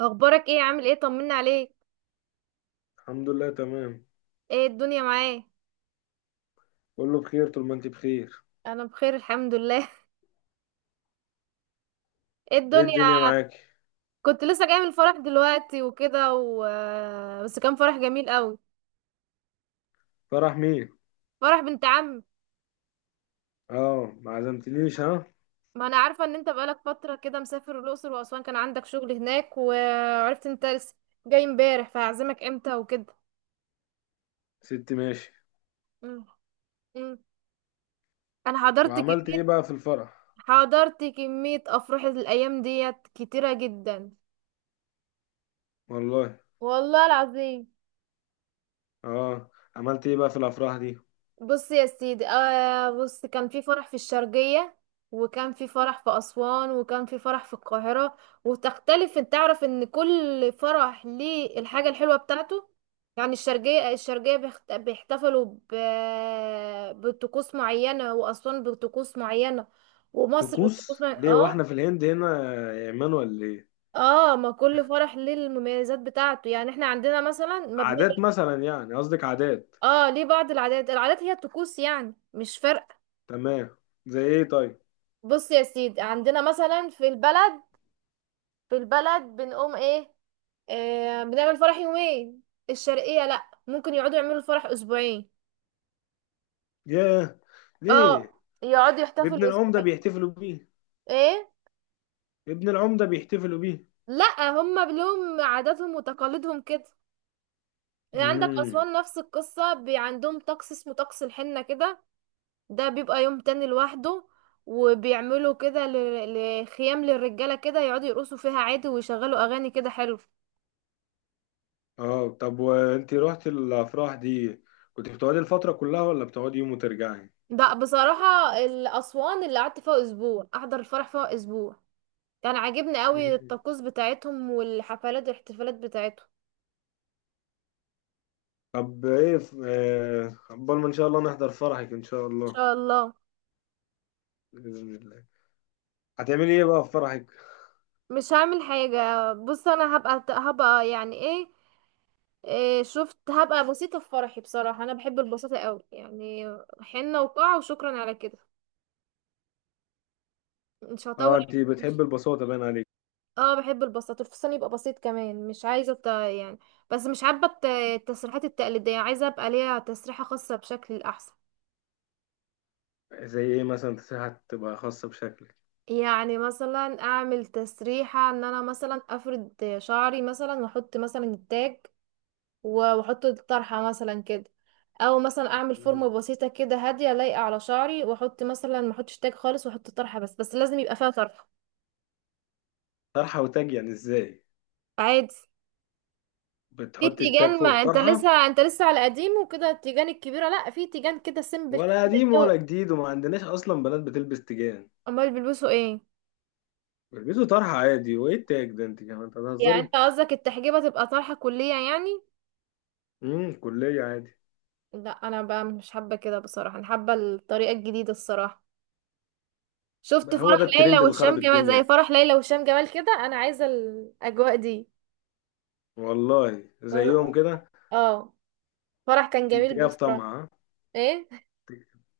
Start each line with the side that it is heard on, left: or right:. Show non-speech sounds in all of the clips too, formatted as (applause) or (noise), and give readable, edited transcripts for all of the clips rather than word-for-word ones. right: اخبارك ايه؟ عامل ايه؟ طمنا عليك.
left: الحمد لله تمام،
right: ايه الدنيا معاك؟
left: كله بخير طول ما انت بخير.
right: انا بخير الحمد لله. (laughs) ايه
left: ايه
right: الدنيا؟
left: الدنيا معاكي؟
right: كنت لسه جايه من الفرح دلوقتي وكده. (laughs) بس كان فرح جميل قوي.
left: فرح مين؟
right: فرح بنت عم.
left: اه ما عزمتنيش ها.
right: ما انا عارفه ان انت بقالك فتره كده مسافر الاقصر واسوان، كان عندك شغل هناك، وعرفت انت لسه جاي امبارح، فهعزمك امتى وكده؟
left: ست ماشي.
right: مم. مم. انا حضرت
left: وعملت ايه
right: كميه
left: بقى في الفرح؟
right: حضرت كميه افراح الايام ديت كتيره جدا.
left: والله.
right: والله العظيم.
left: اه عملت ايه بقى في الافراح دي؟
right: بص يا سيدي، آه بص كان في فرح في الشرقية، وكان في فرح في أسوان، وكان في فرح في القاهرة. وتختلف، انت تعرف ان كل فرح ليه الحاجة الحلوة بتاعته. يعني الشرقية بيحتفلوا بطقوس معينة، وأسوان بطقوس معينة، ومصر بطقوس
left: طقوس
right: معينة.
left: ليه
right: اه.
left: واحنا في الهند هنا يا ايمان ولا ايه؟
right: اه، ما كل فرح ليه المميزات بتاعته، يعني احنا عندنا مثلا ما
left: عادات
right: بنعمل.
left: مثلا، يعني قصدك عادات؟
right: اه، ليه بعض العادات، العادات هي الطقوس يعني، مش فارقة.
left: تمام. زي ايه طيب؟
right: بص يا سيدي، عندنا مثلا في البلد. بنقوم ايه؟ آه، بنعمل فرح يومين. الشرقية لا، ممكن يقعدوا يعملوا الفرح اسبوعين.
left: ياه.
right: اه،
left: ليه؟
right: يقعدوا
left: ابن
right: يحتفلوا
left: العمده
right: اسبوعين.
left: بيحتفلوا بيه؟
right: ايه.
left: ابن العمده بيحتفلوا بيه؟
right: لا، هما لهم عاداتهم وتقاليدهم كده. يعني عندك
left: مم.
right: اسوان نفس القصة، عندهم طقس اسمه طقس الحنة كده. ده بيبقى يوم تاني لوحده. وبيعملوا كده لخيام للرجالة كده، يقعدوا يرقصوا فيها عادي، ويشغلوا اغاني كده حلو.
left: اه طب وانت رحت الافراح دي كنت بتقعدي الفتره كلها ولا بتقعدي يوم وترجعي؟
right: ده بصراحة الأسوان اللي قعدت فيها أسبوع، أحضر الفرح فيها أسبوع. كان عاجبني قوي
left: مم.
right: الطقوس بتاعتهم والحفلات والاحتفالات بتاعتهم.
left: طب ايه عقبال ما ان شاء الله نحضر فرحك ان شاء
right: إن
left: الله.
right: شاء الله.
left: باذن الله. هتعملي ايه بقى في فرحك؟
right: مش هعمل حاجة. بص، أنا هبقى يعني إيه، إيه شفت، هبقى بسيطة في فرحي. بصراحة أنا بحب البساطة قوي يعني، حنة وقاعة وشكرا على كده. مش
left: اه
right: هطول.
left: انت
right: مش-
left: بتحبي البساطه باين عليك.
right: اه، بحب البساطة، الفستان يبقى بسيط كمان، مش عايزة يعني. بس مش حابة التسريحات التقليدية، عايزة أبقى ليها تسريحة خاصة بشكل أحسن.
left: زي ايه مثلا؟ تسيحة تبقى خاصه بشكلك؟
right: يعني مثلا اعمل تسريحة ان انا مثلا افرد شعري مثلا، واحط مثلا التاج و- واحط الطرحة مثلا كده. او مثلا اعمل
left: مم.
right: فورمة بسيطة كده، هادية لايقة على شعري، واحط مثلا، ما احطش تاج خالص، واحط طرحة بس، بس لازم يبقى فيها طرحة.
left: طرحه وتاج يعني ازاي؟
right: عادي. في
left: بتحطي التاج
right: تيجان،
left: فوق
right: ما انت
left: الطرحه؟
right: لسه انت لسه على قديم وكده، التيجان الكبيرة لا، في تيجان كده سيمبل
left: ولا قديم
right: كده.
left: ولا جديد وما عندناش اصلا بنات بتلبس تيجان.
right: امال بيلبسوا ايه؟
left: بيلبسوا طرحه عادي، وايه التاج ده؟ انت كمان أنت
right: يعني
left: بتهزري.
right: انت قصدك التحجيبة تبقى طرحة كلية يعني؟
left: امم، كليه عادي.
right: لا انا بقى مش حابة كده بصراحة، انا حابة الطريقة الجديدة الصراحة. شفت
left: بقى هو
right: فرح
left: ده
right: ليلى
left: الترند اللي
right: وهشام
left: خرب
right: جمال؟ زي
left: الدنيا؟
right: فرح ليلى وهشام جمال كده، انا عايزه الاجواء دي.
left: والله زيهم كده.
right: اه. فرح كان جميل
left: تجاه في
right: بصراحه.
left: طمع ها؟
right: ايه.
left: ت-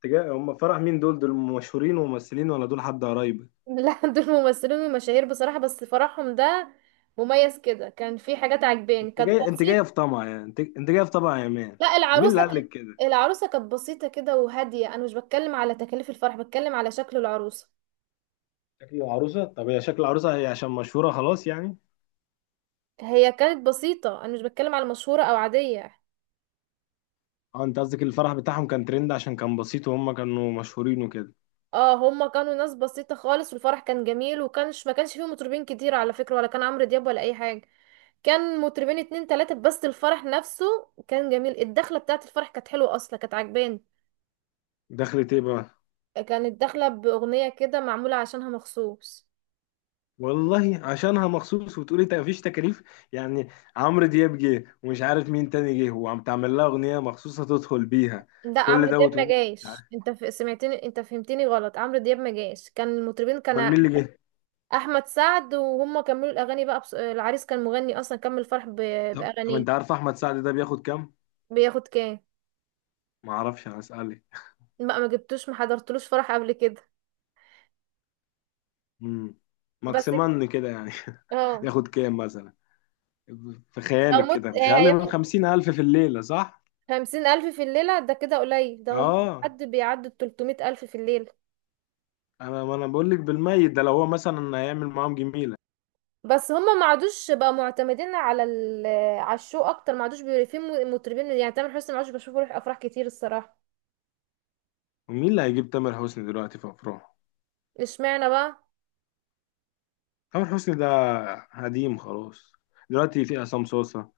left: تجاه هم فرح مين؟ دول مشهورين وممثلين ولا دول حد قرايبك؟
right: (laughs) لا، دول ممثلين ومشاهير بصراحه، بس فرحهم ده مميز كده، كان في حاجات عجباني،
left: انت
right: كانت
left: جاي، انت
right: بسيط.
left: جايه في طمع يعني، انت جايه في طمع يا مان.
right: لا،
left: مين اللي قال لك كده؟
right: العروسه كانت بسيطه كده وهاديه، انا مش بتكلم على تكاليف الفرح، بتكلم على شكل العروسه.
left: شكل العروسه؟ طب هي شكل العروسه هي عشان مشهوره خلاص يعني؟
right: هي كانت بسيطه، انا مش بتكلم على مشهوره او عاديه.
left: اه انت قصدك الفرح بتاعهم كان ترند عشان كان بسيط وهم كانوا مشهورين وكده.
right: اه، هما كانوا ناس بسيطة خالص، والفرح كان جميل، ما كانش فيه مطربين كتير على فكرة، ولا كان عمرو دياب ولا اي حاجة. كان مطربين اتنين تلاتة بس. الفرح نفسه كان جميل، الدخلة بتاعة الفرح كانت حلوة اصلا، كانت عجباني.
left: دخلت ايه بقى؟
right: كانت داخلة بأغنية كده معمولة عشانها مخصوص.
left: والله عشانها مخصوص وتقولي مفيش تكاليف يعني؟ عمرو دياب جه ومش عارف مين تاني جه وعم تعمل لها اغنيه مخصوصه تدخل بيها.
right: لا،
left: كل
right: عمرو
left: ده
right: دياب ما
left: وتقولي مش
right: جايش،
left: عارف.
right: انت سمعتني، انت فهمتني غلط، عمرو دياب ما جايش، كان المطربين
left: امال مين اللي جه؟
right: احمد سعد، وهم كملوا الاغاني بقى. العريس كان مغني اصلا، كمل الفرح
left: طب طب
right: باغانيه.
left: انت عارف احمد سعد ده بياخد كام؟
right: بياخد كام؟
left: ما اعرفش انا اسالك.
right: لا، ما جبتوش، ما حضرتلوش فرح قبل كده.
left: امم،
right: بس.
left: ماكسيمان كده يعني. (laughs)
right: اه.
left: ياخد كام مثلا في
right: لو
left: خيالك
right: مت
left: كده؟ مش اقل من
right: هياخد
left: 50,000 في الليله صح؟
right: 50,000 في الليلة، ده كده قليل، ده هم
left: اه.
right: حد بيعدوا 300,000 في الليلة.
left: انا ما انا بقول لك بالميت، ده لو هو مثلا هيعمل معاهم جميله.
right: بس هم ما عادوش بقى معتمدين على على الشو أكتر، ما عادوش في مطربين يعني، تامر حسني ما عادش بشوفه يروح أفراح كتير الصراحة.
left: ومين اللي هيجيب تامر حسني دلوقتي في افراح؟
right: اشمعنى بقى؟
left: تامر حسني ده قديم خلاص. دلوقتي في عصام صوصة،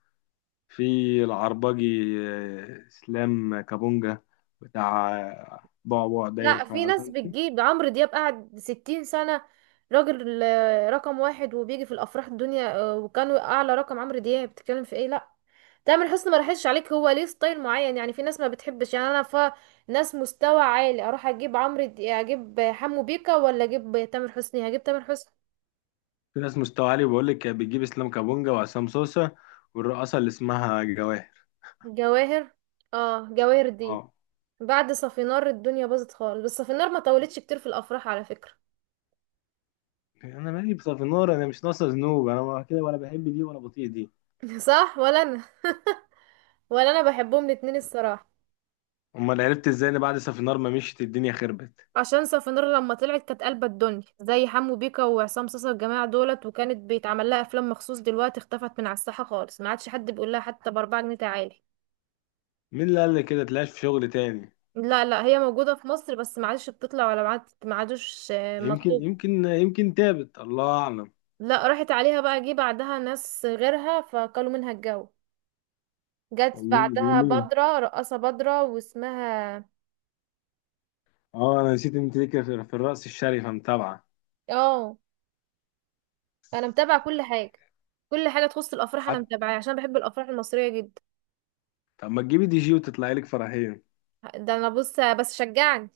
left: في العربجي، اسلام كابونجا، بتاع بعبع داير
right: لا،
left: في،
right: في
left: عارف
right: ناس
left: انت.
right: بتجيب عمرو دياب، قعد 60 سنة راجل، رقم واحد، وبيجي في الأفراح الدنيا، وكان أعلى رقم، عمرو دياب بتتكلم في ايه؟ لا، تامر حسني ما راحش عليك، هو ليه ستايل معين يعني، في ناس ما بتحبش يعني، انا ناس مستوى عالي، اروح اجيب اجيب حمو بيكا ولا اجيب تامر حسني؟ هجيب تامر حسني.
left: في ناس مستوى عالي بقول لك بتجيب اسلام كابونجا وعصام صوصة والرقاصة اللي اسمها جواهر.
right: جواهر. اه، جواهر دي.
left: اه.
right: بعد صافينار الدنيا باظت خالص، بس صافينار ما طولتش كتير في الافراح على فكرة.
left: انا مالي بصافينار؟ انا مش ناقصه ذنوب، انا ما كده، ولا بحب دي ولا بطيء دي.
right: (laughs) صح. ولا انا. (laughs) ولا انا بحبهم الاتنين الصراحة.
left: امال عرفت ازاي ان بعد صافينار ما مشيت الدنيا خربت؟
right: عشان صافينار لما طلعت كانت قلبة الدنيا، زي حمو بيكا وعصام صاصا، الجماعة دولت، وكانت بيتعمل لها افلام مخصوص، دلوقتي اختفت من على الساحة خالص، ما عادش حد بيقول لها حتى ب4 جنيه تعالي.
left: مين اللي قال لي كده؟ تلاش في شغل تاني.
right: لا لا، هي موجودة في مصر، بس ما عادش بتطلع، ولا ما عادوش
left: يمكن
right: مطلوب.
left: يمكن يمكن تابت، الله اعلم.
right: لا، راحت عليها بقى، جه بعدها ناس غيرها فكلوا منها الجو. جت
left: والله زي
right: بعدها
left: مين؟
right: بدرة، رقاصة بدرة، واسمها.
left: اه انا نسيت انت ليك في الرأس الشريفة متابعة.
right: اه، انا متابعة كل حاجة. كل حاجة تخص الافراح انا
left: حتى؟
right: متابعاها عشان بحب الافراح المصرية جدا.
left: طب ما تجيبي دي جي وتطلعي لك فرحين.
right: ده انا بص، بس شجعني.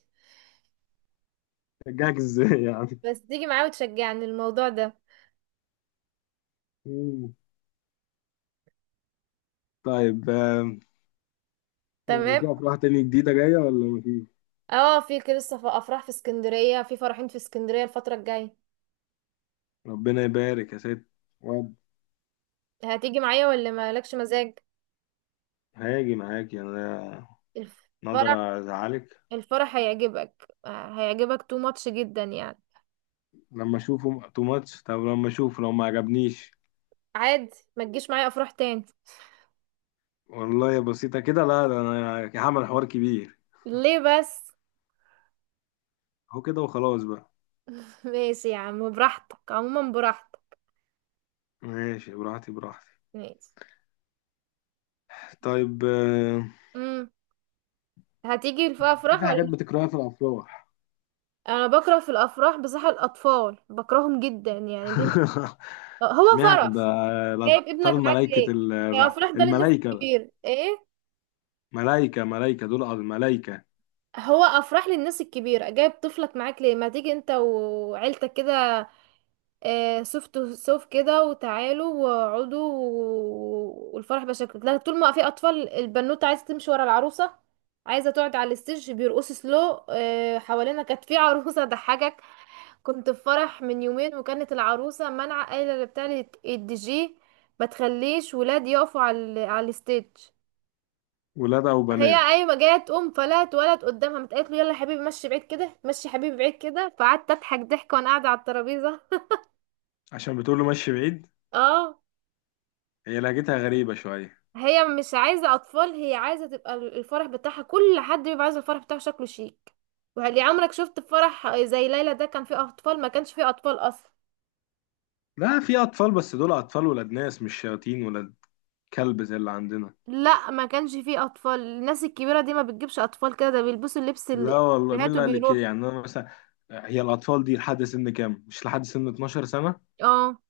left: جاك ازاي يعني؟
right: بس تيجي معايا وتشجعني الموضوع ده.
left: مم. طيب يعني
right: تمام.
left: في افراح تانية جديدة جاية ولا مفيش؟
right: اه في كده، لسه في افراح في اسكندرية، في فرحين في اسكندرية الفترة الجاية.
left: ربنا يبارك يا ست. واد،
right: هتيجي معايا ولا مالكش مزاج؟
left: هاجي معاكي انا،
right: الفرح
left: نقدر ازعلك؟
right: الفرح هيعجبك، هيعجبك تو ماتش جدا يعني.
left: لما اشوفه تو ماتش. طب لما اشوفه لو ما عجبنيش؟
right: عادي، ما تجيش معايا افراح تاني.
left: والله يا بسيطة كده؟ لا، ده انا هعمل حوار كبير.
right: ليه بس؟
left: هو كده وخلاص بقى.
right: (laughs) ماشي يا عم براحتك، عموما براحتك.
left: ماشي، براحتي براحتي.
right: ماشي.
left: طيب
right: امم هتيجي في افراح
left: في
right: ولا
left: حاجات
right: مش؟
left: بتكرهها في الافراح؟
right: انا بكره في الافراح بصراحه، الاطفال بكرههم جدا يعني دي.
left: (laughs)
right: هو
left: اشمعنى ده؟
right: فرح؟ جايب
left: الأطفال
right: ابنك معاك
left: ملايكة
right: ليه؟ هي افراح ده للناس
left: الملايكة.
right: الكبيره ايه؟
left: ملايكة ملايكة دول الملايكة.
right: هو افراح للناس الكبيره، جايب طفلك معاك ليه؟ ما تيجي انت وعيلتك كده، آه، صف كده وتعالوا واقعدوا والفرح بشكل، لا، طول ما في اطفال، البنوته عايزه تمشي ورا العروسه، عايزه تقعد على الستيج بيرقصوا سلو. آه، حوالينا كانت في عروسه (laughs) ضحكك. كنت في فرح من يومين، وكانت العروسه منع قايله بتاع الدي جي ما تخليش ولاد يقفوا على على الستيج.
left: ولاد أو
right: هي
left: بنات؟
right: قايمه جايه تقوم فلا اتولد قدامها، متقالت له يلا يا حبيبي مشي بعيد كده، مشي يا حبيبي بعيد كده، فقعدت اضحك ضحك وانا قاعده على الترابيزه.
left: عشان بتقول له مشي بعيد؟
right: اه.
left: هي لهجتها غريبة شوية.
right: هي مش عايزة أطفال، هي عايزة تبقى الفرح بتاعها، كل حد بيبقى عايز الفرح بتاعه شكله شيك. وهل عمرك شفت فرح زي ليلى ده كان فيه أطفال ما كانش فيه أطفال أصلا؟
left: لا في أطفال، بس دول أطفال ولاد ناس، مش شياطين ولاد كلب زي اللي عندنا.
right: لا، ما كانش فيه أطفال، الناس الكبيرة دي ما بتجيبش أطفال كده، ده بيلبسوا اللبس
left: لا
right: اللي
left: والله، مين
right: هاتوا
left: اللي قال لك كده
right: بيروحوا.
left: يعني؟ أنا مثلا، هي الأطفال دي لحد سن كام؟ مش لحد سن 12 سنة؟
right: اه.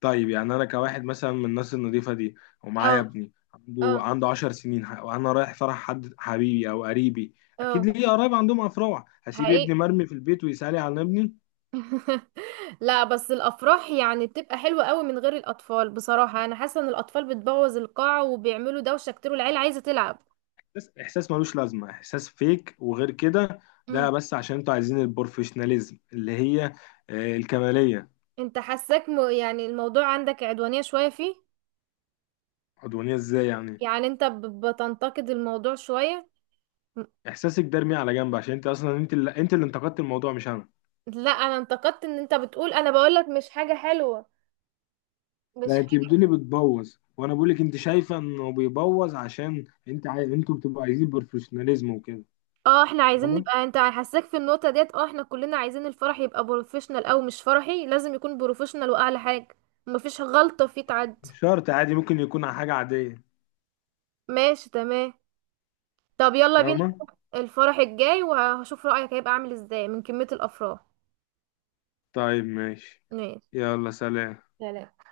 left: طيب يعني انا كواحد مثلا من الناس النظيفه دي
right: اه.
left: ومعايا ابني
right: اه.
left: عنده 10 سنين وانا رايح فرح حد حبيبي او قريبي، اكيد
right: اه.
left: ليه قرايب عندهم افراح، هسيب
right: حقيقي.
left: ابني مرمي في البيت ويسالي على ابني؟
right: (laughs) لا بس الافراح يعني بتبقى حلوه قوي من غير الاطفال بصراحه، انا حاسه ان الاطفال بتبوظ القاعه وبيعملوا دوشه كتير، والعيله عايزه تلعب.
left: بس احساس ملوش لازمه، احساس فيك وغير كده. ده بس عشان انتوا عايزين البروفيشناليزم اللي هي الكماليه.
right: انت حاساك يعني الموضوع عندك عدوانية شوية فيه.
left: عدوانيه ازاي يعني؟
right: يعني انت بتنتقد الموضوع شوية. م-
left: احساسك ده ارميه على جنب عشان انت اصلا انت اللي انتقدت الموضوع مش انا.
right: لا، انا انتقدت ان انت بتقول، انا بقولك مش حاجة حلوة، مش
left: لا انت
right: حاجة.
left: بتقولي بتبوظ وانا بقولك انت شايفه انه بيبوظ عشان انت انتوا بتبقوا عايزين بروفيشناليزم وكده.
right: اه احنا عايزين
left: فاهمه.
right: نبقى، انت حاساك في النقطة ديت، اه احنا كلنا عايزين الفرح يبقى بروفيشنال، او مش فرحي لازم يكون بروفيشنال واعلى حاجة. مفيش غلطة فيه تعدي.
left: مش شرط، عادي ممكن يكون حاجه عاديه.
right: ماشي تمام. طب يلا بينا
left: فاهمه.
right: الفرح الجاي، وهشوف رأيك هيبقى عامل ازاي من كمية الافراح.
left: طيب ماشي.
right: ماشي.
left: يلا سلام.
right: سلام.